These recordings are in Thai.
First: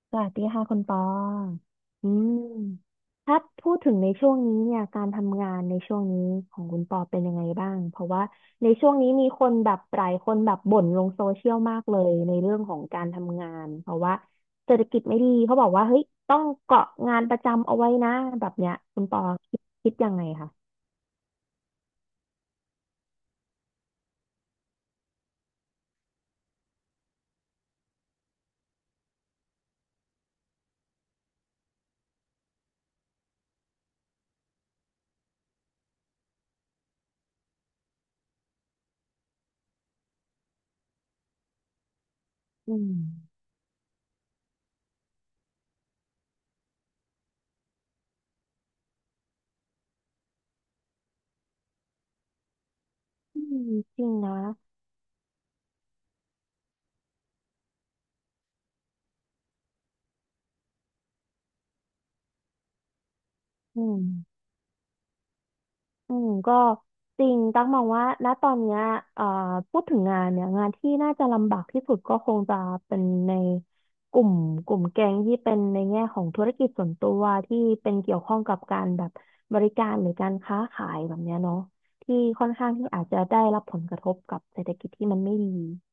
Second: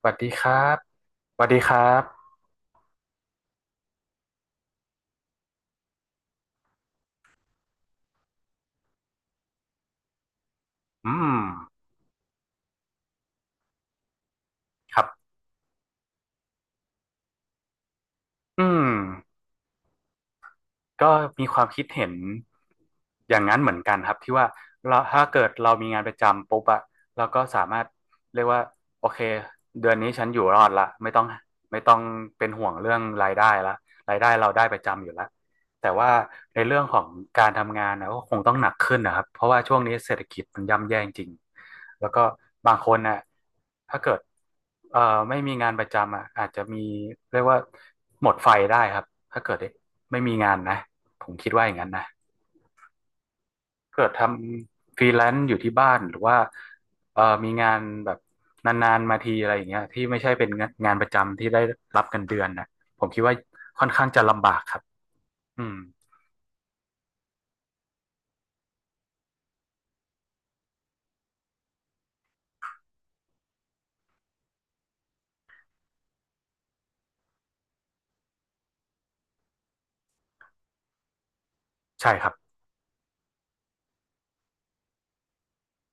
สวัสสดีวัสคดีรัค่ะคุบณปอสวัสดีครัอืบมถ้าพูดถึงในช่วงนี้เนี่ยการทำงานในช่วงนี้ของคุณปอเป็นยังไงบ้างเพราะว่าในช่วงนี้มีคนแบบหลายคนแบบบ่นลอืงโซมเชียลมากเลยในเรื่องของการทำงานเพราะว่าเศรษฐคกิรัจไม่ดีบเขาบอกว่าเฮ้ยต้องเกาะงานประจำเอาไว้นะแบบอืเนี้ยมคุณปอคิดยังไงคะก็มีความคิดเห็นอย่างนั้นเหมือนกันครับที่ว่าเราถ้าเกิดเรามีงานประจำปุ๊บอะเราก็สามารถเรียกว่าโอเคเดือนนี้ฉันอยู่รอดละไม่ต้องเป็นห่วงเรื่องรายได้ละรายได้เราได้ประจำอยู่ละแต่ว่าในเรื่องของการทำงานนะก็คงต้องหนักขึ้นนะครับ เพราะว่าช่วงนี้เศรษฐกิจมันย่ำแย่จริง แล้วก็บาอืงคมนน่ะถ้าเกิดเอ่อไม่มีงานประจำอ่ะอาจจะมีเรียกว่าหมดไฟได้ครับถ้าเกิดไม่มีงานนะผมคิดว่าอย่างนั้นนะอืมจริเกิดงทนะำฟรีแลนซ์อยู่ที่บ้านหรือว่ามีงานแบบนานๆมาทีอะไรอย่างเงี้ยที่ไม่ใช่เป็นงานประจำที่ได้รับเงินเดือนนะผมคิดว่าอืค่อนข้างจะม ลำบากครับอืมอืมก็จริงตั๊กมองว่าณตอนเนี้ยเอ่อพูดถึงงานเนี่ยงานที่น่าจะลำบากที่สุดก็คงจะเป็นในกลุ่มกลุ่มแก๊งที่เป็นในแง่ของธุรกิจส่วนตัวที่เป็นเกี่ยวข้องกับการแบบบริการหรือการค้าขายแบบเนี้ยเนาะใช่ที่ครับค่อนข้างที่อาจจะได้รับผลกระทบกับเศรษฐกิจที่มันไม่ดี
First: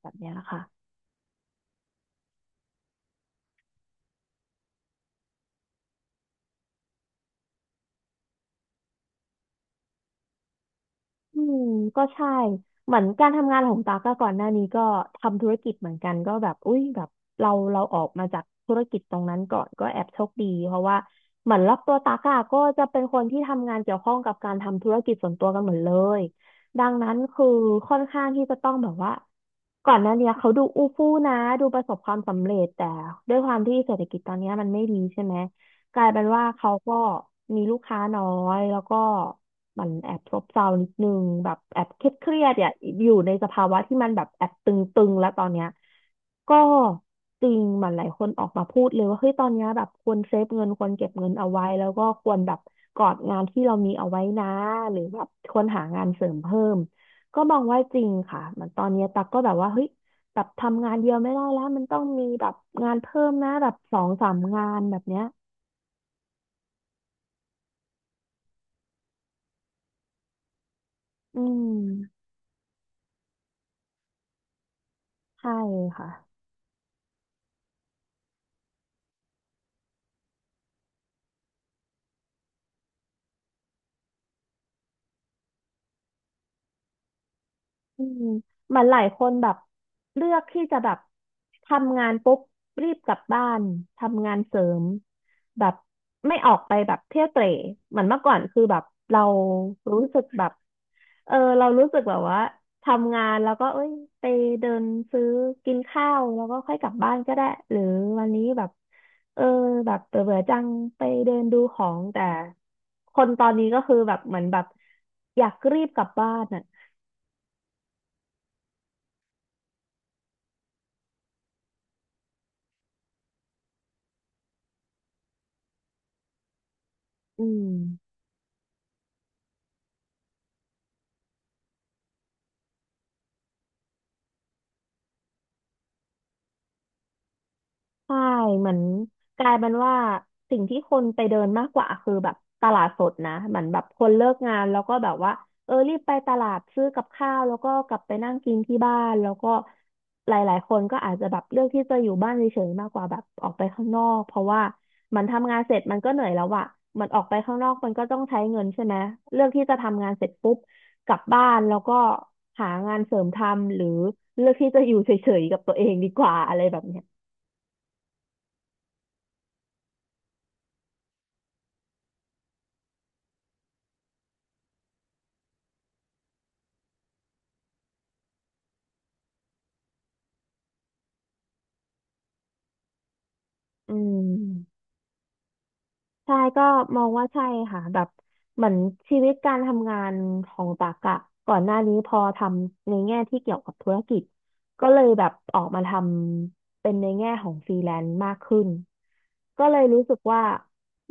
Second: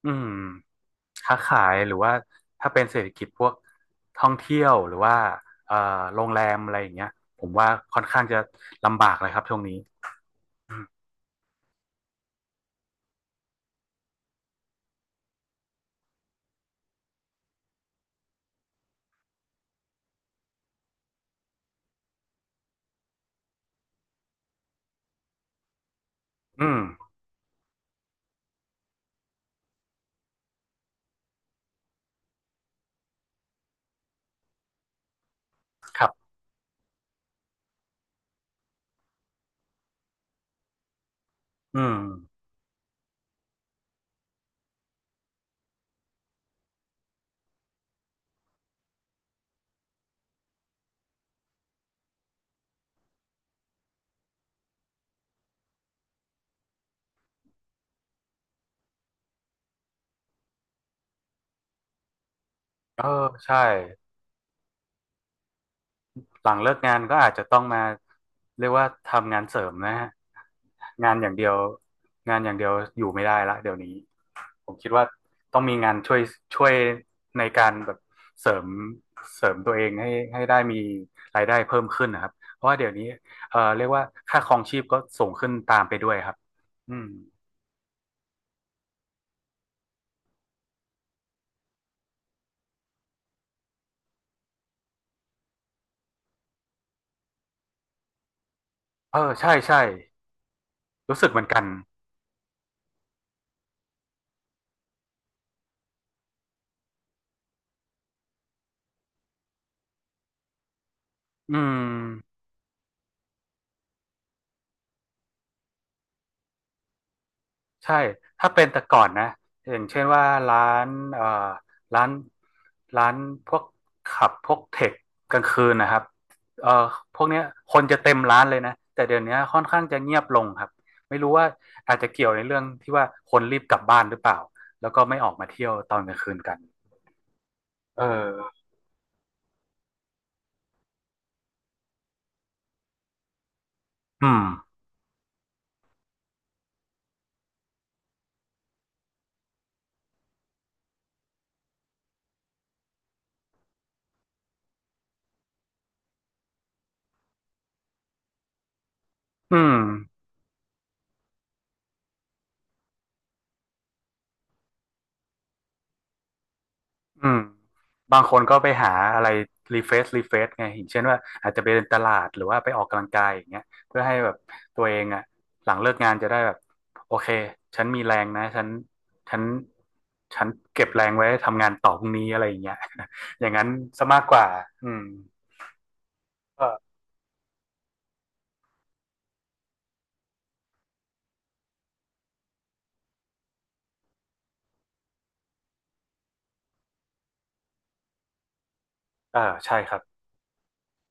แบอืบม เนี้ยค่ะ ค้าขายหรือว่าถ้าเป็นเศรษฐกิจพวกท่องเที่ยวหรือว่าเอ่อโรงแรมอะไรอย่างเงี้ยผมว่าค่อนข้างจะลำบากเลยครับช่วงนี้อืมอืมก็ใช่เหมือนการทำงานของตากอะก่อนหน้านี้ก็ทำธุรกิจเหมือนกันก็แบบอุ้ยแบบเราออกมาจากธุรกิจตรงนั้นก่อนก็แอบโชคดีเพราะว่าเหมือนรอบตัวตากอะก็จะเป็นคนที่ทำงานเกี่ยวข้องกับการทำธุรกิจส่วนตัวกันหมดเลยอืมดังนั้นคือค่อนข้างที่จะต้องแบบว่าก่อนหน้าเนี้ยเขาดูอู้ฟู่นะดูประสบความสำเร็จแต่ด้วยความที่เศรษฐกิจตอนเนี้ยมันไม่ดีใช่ไหม กคลารัยเป็นบว่าเขาก็มีลูกค้าน้อยแล้วก็มันแอบซบเซานิดนึงแบบอืแอบมเครียดอ่ะอยู่ในสภาวะที่มันแบบแอบตึงๆแล้วตอนเนี้ยก็จริงมันหลายคนออกมาพูดเลยว่าเฮ้ยตอนเนี้ยแบบควรเซฟเงินควรเก็บเงินเอาไว้แล้วก็ควรแบบกอดงานที่เรามีเอาไว้นะหรือแบบควรหางานเสริมเพิ่มก็มองว่าจริงค่ะมันตอนเนี้ยตักก็แบบว่าเฮ้ยแบบทำงานเดียวไม่ได้แล้วมันต้องมีแบบงานเออเพิ่มนะใช่แบบสองสามงานแบบเนี้ย หลังเลิกงานก็อาจจะต้องมาเรียกว่าทำงานเสริมนะฮะงานอย่างอืเดียวมงานอย่างเดียวอยู่ไม่ได้ละเดี๋ยวนี้ ผมคิดว่าใช่ต้องมีงานค่ะ ช่วยในการแบบเสริมเสริมตัวเองให้ได้มีรายได้เพิ่มขึ้นนะครับเพราะว่าเดี๋ยวนี้เรียกว่าค่าครองชีพก็สูงขึ้นตามไปด้วยครับอืมอืมเหมันหลายคนแบบเลือกที่จะแบบทำงานปุ๊บรีบกลับบ้านทำงานเสริมแบบไม่ออกไปแบบเที่ยวเตร่เหมือนเมื่อก่อนคือแบบเออเราใช่ใช่รู้สึกแบบรู้สึกเอเหอมือนกันเรารู้สึกแบบว่าทำงานแล้วก็เอ้ยไปเดินซื้อกินข้าวแล้วก็ค่อยกลับบ้านก็ได้หรือวันนี้แบบเออแบบเบื่อๆจังไปเดินอืดูของแต่ม คนตอนนี้ก็คือแบบเหมือนแบบอยากรีบกลับบ้านอ่ะใช่ ถ้าเป็นแต่ก่อนนะอย่างเช่นว่าร้านเอ่อร้านร้านพวกขับพวกเทคกลางคืนนะครับเอ่อพวกเนี้อืยม คนจะเต็มร้านเลยนะ แต่เดี๋ยวนี้ค่อนข้างจะเงียบลงครับ ไม่รู้ว่าอาจจะเกี่ยวในเรื่องที่ว่าคนรีบกลับบ้านหรือเปล่า แล้วก็ไม่ออกมาเที่ยวตอนกลางคืนกัน เอใช่อ เหมือนกลายเป็นว่าสิ่งที่คนไปเดินมากกว่าคือแบบตลาดสดนะเหมือนแบบคนอืเลิกงานมแล้วก็แบบว่าเออรีบไปตลาดซื้อกับข้าวแล้วก็กลับไปนั่งกินที่บ้านแล้วก็หลายๆคนก็อาจจะแบบเลือกที่จะอยู่บ้านเฉยๆมากกว่าแบบออกไปข้างนอกเพราะว่ามันทำงานเสร็จมันก็เหนื่อยแล้วอะมันออกไปข้างนอกมันก็ต้องใช้เงินใช่ไหมเลือกอืที่ม จะทำงานเสร็จปุ๊บกลับบ้านแล้วก็หางานเสริมทำหรือเลือกที่จะอยู่เฉยๆกับตัวเองดีกว่าอะไรแบบเนี้ย อืมบางคนก็ไปหาอะไรรีเฟรชไงอย่างเช่นว่าอาจจะไปเดินตลาดหรือว่าไปออกกำลังกายอย่างเงี้ยเพื่อให้แบบตัวเองอ่ะหลังเลิกงานจะได้แบบโอเคฉันมีแรงนะฉันฉันเก็บแรงไว้ทำงานต่อพรุ่งนี้อะไรอย่างเงี้ย อย่างนั้นอืซะมากมกว่าอืมใช่ก็ก็มองว่าใช่ค่ะแบบเหมือนชีวิตการทำงานของตักอะก่อนหน้านี้พอทำในแง่ที่เกี่ยวกับธุรกิจก็เลยแบบออกมาทำเป็นในแง่ของฟรีแลนซ์มากขึ้นเออก็ใช่เลยครัรู้สึบกว่า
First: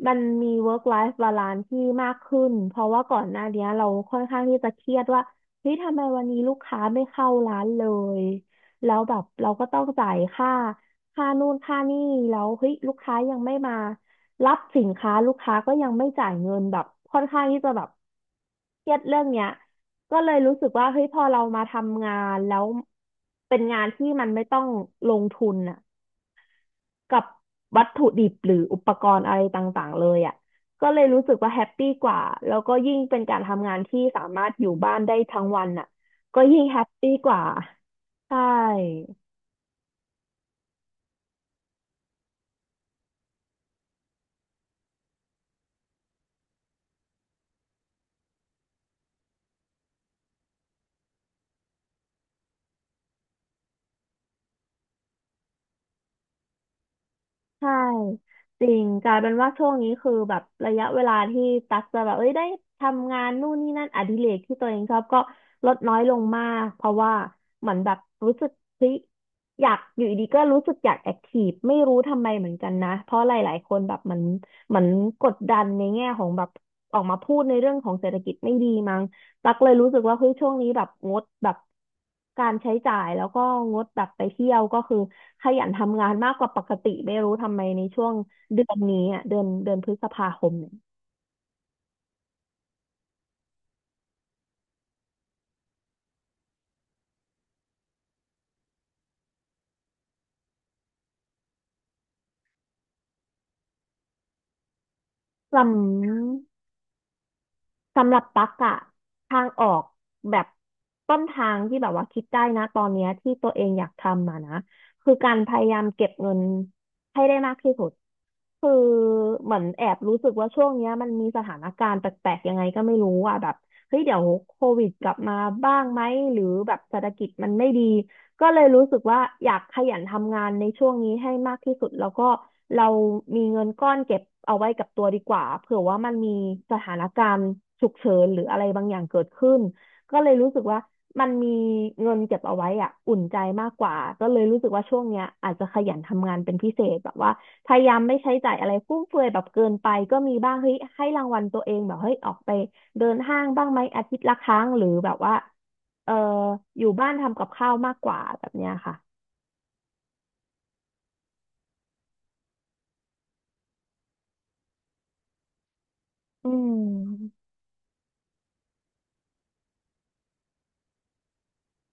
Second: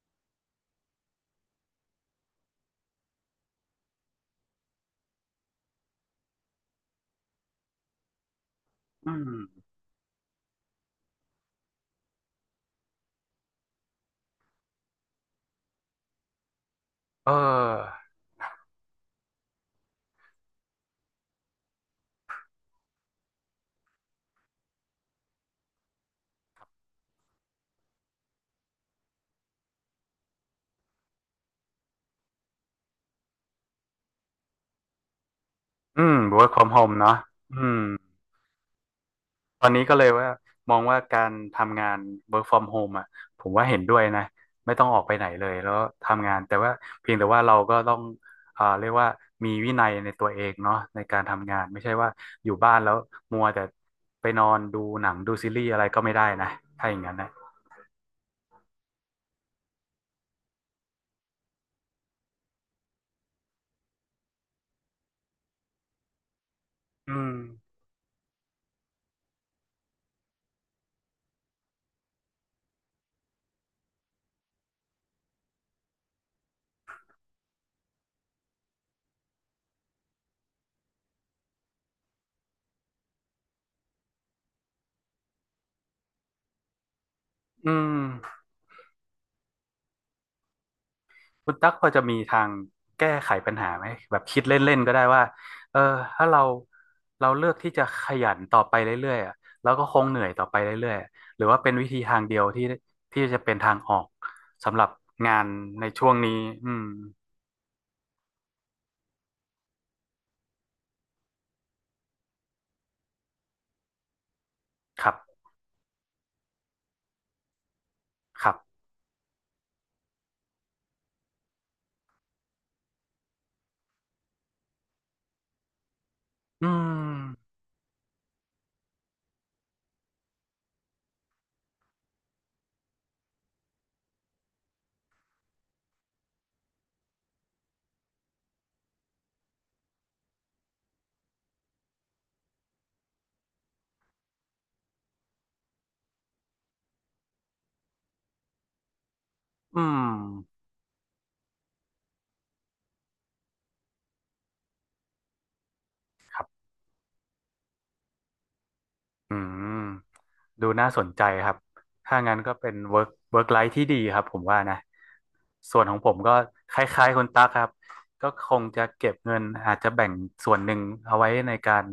มันมี work life balance ที่มากขึ้นเพราะว่าก่อนหน้านี้เราค่อนข้างที่จะเครียดว่าเฮ้ยทำไมวันนี้ลูกค้าไม่เข้าร้านเลยแล้วอืแบบมเราก็ต้องจ่ายค่าค่านู่นค่านี่แล้วเฮ้ยลูกค้ายังไม่มา รับสินค้าลูกค้าก็ยังไม่จ่ายเงินแบบค่อนเอข้างที่จะแบบอเครียดเรื่องเนี้ยก็เลยรู้สึกว่าเฮ้ยพอเรามาทำงานแล้วเป็นงานที่มันไม่ต้องลงทุนน่ะกับวัตถุดิบหรืออุปกรณ์อะไรต่างๆเลยอ่ะก็เลยรู้สึกว่าแฮปปี้กว่าแล้วก็ยิ่งเป็นการทำงานที่สามารถอยู่บ้านได้ทั้งวันน่ะอืม ก็ work ยิ่ง from แฮป home ปี้เนาะกว่าอืม ใช่ ตอนนี้ก็เลยว่ามองว่าการทำงาน work from home อ่ะผมว่าเห็นด้วยนะไม่ต้องออกไปไหนเลยแล้วทำงานแต่ว่าเพียงแต่ว่าเราก็ต้องอ่าเรียกว่ามีวินัยในตัวเองเนาะในการทำงานไม่ใช่ว่าอยู่บ้านแล้วมัวแต่ไปนอนดูหนังดูซีรีส์อะไรก็ไม่ได้นะถ้าอย่างนั้นนะใช่จริงกลายเป็นว่าช่วงนี้คือแบบระยะเวลาที่ตักจะแบบเอ้ยได้ทำงานนู่นนี่นั่นอดิเรกที่ตัวเองชอบก็ลดน้อยลงมากเพราะอืว่ามเหมือนแบบรู้สึกเฮ้ยอยากอยู่ดีๆก็รู้สึกอยากแอคทีฟไม่รู้ทำไมเหมือนกันนะเพราะหลายๆคนแบบเหมือนกดดันในแง่ของแบบออกมาพูดในเรื่องของเศรษฐกิจไม่ดีมั้ง ตักเลยรู้สึกว่าเฮ้ยช่วงนี้แบบงดแบบการใช้จ่ายแล้วก็งดแบบไปเที่ยวก็คือขยันทำงานมากกว่าปกติไม่รู้ทำไมอืในม ช่วงเดือนนี้อ่ะเดือนพฤษภาคมเนี่ยคุณตั๊กพอจะมีทางแก้ไขปัญหาไหมแบบคิดเล่นๆก็ได้ว่าเออถ้าเราเลือกที่จะขยันต่อไปเรื่อยๆอะแล้วก็คงเหนื่อยต่อไปเรื่อยๆอะหรือว่าเป็นวิธีทางเดียวที่จะเป็นทางออกสำหรับงานลำ ในช่วงนี้อืมสำหรับตั๊กอะทางออกแบบต้นทางที่แบบว่าคิดได้นะตอนเนี้ยที่ตัวเองอยากทำมานะครัคือการบพยายามเก็บเงินให้ได้มากที่สุดครัคือบเหมือนแอบรู้สึกว่าช่วงเนี้ยมันมีสถานการณ์แปลกๆยังไงก็ไม่รู้อ่ะแบบเฮ้ยเดี๋ยวโควิดกลับมาบ้างไหมหรืออืแบบเศรษฐกิจมันมไม่ดี ก็เลยรู้สึกว่าอยากขยันทำงานในช่วงนี้ให้มากที่สุดแล้วก็เรามีเงินก้อนเก็บเอาไว้กับตัวดีกว่าเผื่อว่ามันมีสถานการณ์ฉุกเฉินหรืออะไรบางอย่างเกิดขึ้นก็เลยรู้สึกว่ามันมีเงินเก็บเอาไว้อะอุ่นใจมากกว่าก็เลยรู้สึกว่าช่วงเนี้ยอาจจะขยันทำงานเป็นพิเศษแบบว่าพยายามไม่ใช้จ่ายอะไรฟุ่มเฟือยแบบเกินอืไปมก็มีบ้างเฮ้ยให้รางวัลตัวเองแบบเฮ้ยออกไปเดินห้างบ้างไหมอาทิตย์ละครั้งหรือแบบว่า เอ่อครับ อยู่บ้านทำกับข้าวมากกว่าแบบเนี้ยค่ะอืมดูน่าสนใจครับถ้างั้นก็เป็น work life ที่ดีครับผมว่านะส่วนของผมก็อืคล้ายๆคุณมตั๊กครับก็คงจะเก็บเงินอาจจะแบ่งส่วนหนึ่งเอาไว้ในการ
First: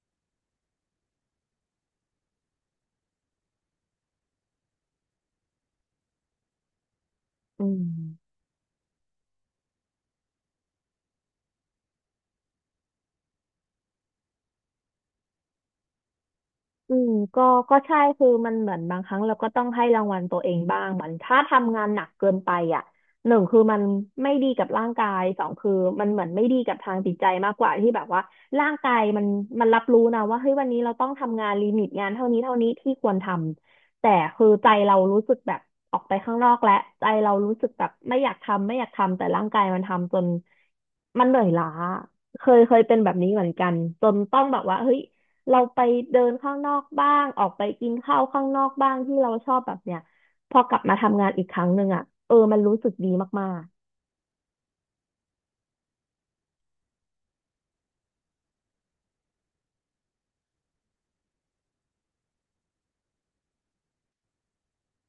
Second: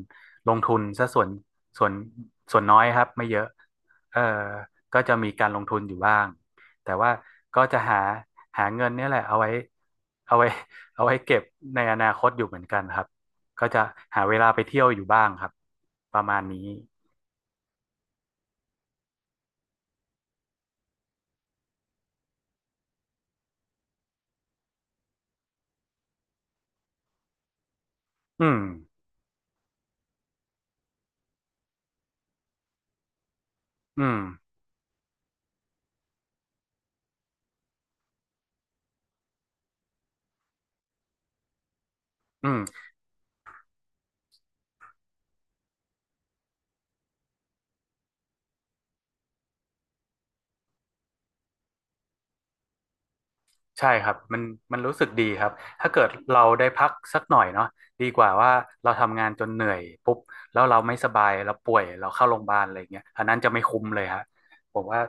ลงทุนซะส่วนส่วนน้อยครับไม่เยอะเอ่อก็จะมีการลงทุนอยู่บ้างแต่ว่าก็อืจะหาม หาเงินเนี่ยแหละเอาไว้เอาไว้เก็บในอนาคตอยู่เหมือนกันครับก็จะหาเวลาไปเที่ยวอยู่บ้างครับประมาณนี้ อืมก็ใช่คือมันเหมือนบางครั้งเราก็ต้องให้รางวัลตัวเองบ้างเหมือนถ้าทำงานหนักเกินไปอ่ะหนึ่งคือมันไม่ดีกับร่างกายสองคือมันเหมือนไม่ดีกับทางจิตใจมากกว่าที่แบบว่าอืมร่างกายมันรับรู้นะว่าเฮ้ยวันนี้เราต้องทำงานลิมิตงานเท่านี้เท่านี้ที่ควรทำอืแต่มคือใจเรารู้สึกแบบออกไปข้างนอกแล้วใจเรารู้สึกแบบไม่อยากทำไม่อยากทำแต่ร่างกายมันทำจนมันเหนื่อยล้าเคอืม ยเคยเป็นแบบนี้เหมือนกันจนต้องแบบว่าเฮ้ย เราไปเดินข้างนอกบ้าง ออกไปกินข้าวข้างนอกบ้างที่เราชอบแบบเนี้ยพอกลับมาทำงานอีกครั้งหนึ่งอ่ะเออมันรู้สึกดีมากๆ ใช่ครับมันรู้สึกดีครับ ถ้าเกิดเราได้พักสักหน่อยเนาะดีกว่าว่าเราทำงานจนเหนื่อยปุ๊บแล้วเราไม่สบายเราป่วยเราเข้าโรงพยาบาลอะไรเงี้ยอันนั้นจะไม่คุ้มเลยฮะผมว่า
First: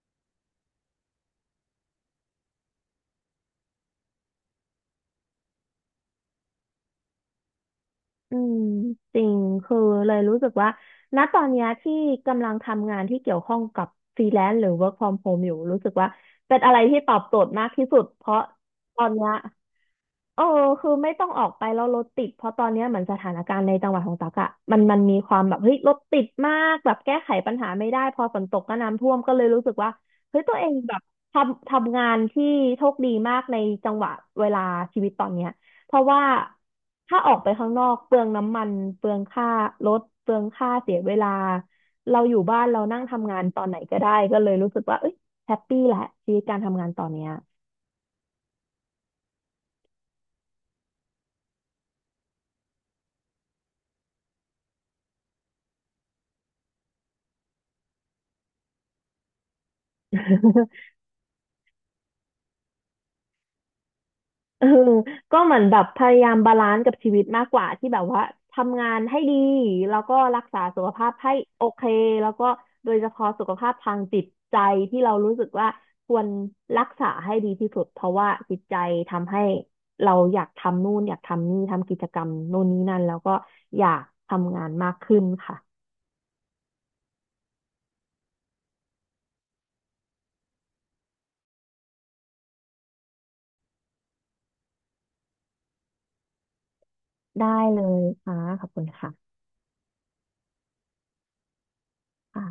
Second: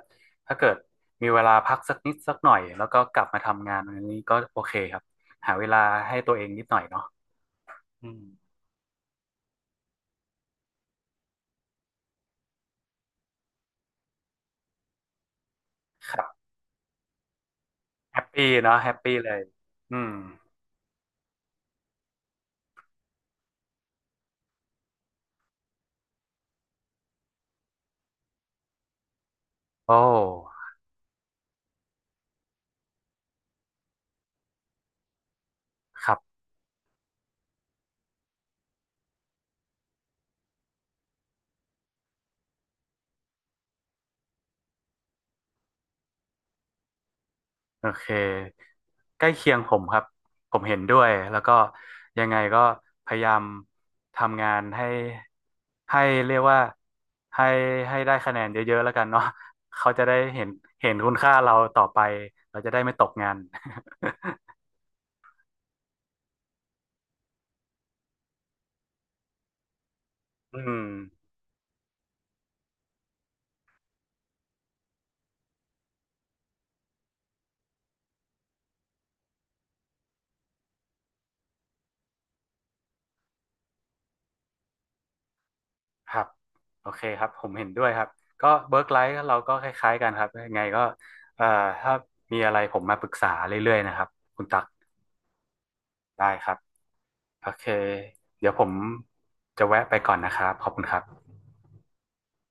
ถ้าเกิดมีเวลาพักสักนิดสักหน่อยแล้วก็กลับมาทำงานอันนี้ก็โอเคครับหาเวลาให้ตัวเองนิดหน่อยเนาะอืมอืมจริงคือเลยรู้สึกว่าณตอนเนี้ยที่กำลังทำงานที่เกี่ยวข้องกับฟรีแลนซ์หรือ work from home อยู่รู้สึกว่าครับเป็นอะไรที่ตอบโจทย์มากที่สุดแฮเพปราะปี้เนาะแฮปตอนปี้เนี้เลยยอืมเออคือไม่ต้องออกไปแล้วรถติดเพราะตอนเนี้ยเหมือนสถานการณ์ในจังหวัดของตักอะมันมีความแบบเฮ้ยรถติดมากแบบแก้ไขปัญหาไม่ได้พอฝนตกก็น้ำท่วมก็เลยรู้สึกโอว่าเฮ้ยตัว้เองแบบทำงานที่โชคดีมากในจังหวะเวลาชีวิตตอนเนี้ย เพราะครัว่าบ ถ้าออกไปข้างนอกเปลืองน้ำมันเปลืองค่ารถเปลืองค่าเสียเวลาเราอยู่บ้านเรานั่งทำงานตอนไหนก็ได้ก็เลยรู้สึกว่าเอ้ยแฮปปี้แหละชีวิตการทำงานตอนเนี้ย โอเคใกล้เคียงผมครับผมเห็นด้วยแล้วก็ยังไงก็พยายามทำงานให้เรียกว่าให้ให้ได้คะแนนเยอะๆแล้วกันเนาะเขาจะได้เห็นคุณค่าเราต่อไปเราจะได้ไม่ตกงาน เออก็เหมือนแบบพยายามบาลานซ์กับชีวิตมากกว่าที่แบบว่าทำงานให้ดีแล้วก็รัก อืษาสุมขภาพให้โอเคแล้วก็โดยเฉพาะสุขภาพทางจิตใจที่เรารู้สึกว่าควรรักษาให้ดีที่สุดเพราะว่าจิตใจทำให้เราอยากทำนู่นอยากทำนี่ทำกิจกรรมนู่นนี่นั่นแล้วก็อยากทำงานมากขึ้นค่ะครับโอเคครับผมเห็นด้วยครับก็เวิร์กไลฟ์เราก็คล้ายๆกันครับยังไงก็เอ่อถ้ามีอะไรผมมาปรึกษาเรื่อยๆนะครับคุณตักได้ครับ โอได้เค เลยค่ะเดี๋ยวผขอบมคุณค่ะจะแวะไปก่อนนะครับ ขอบคุณครับค่ะ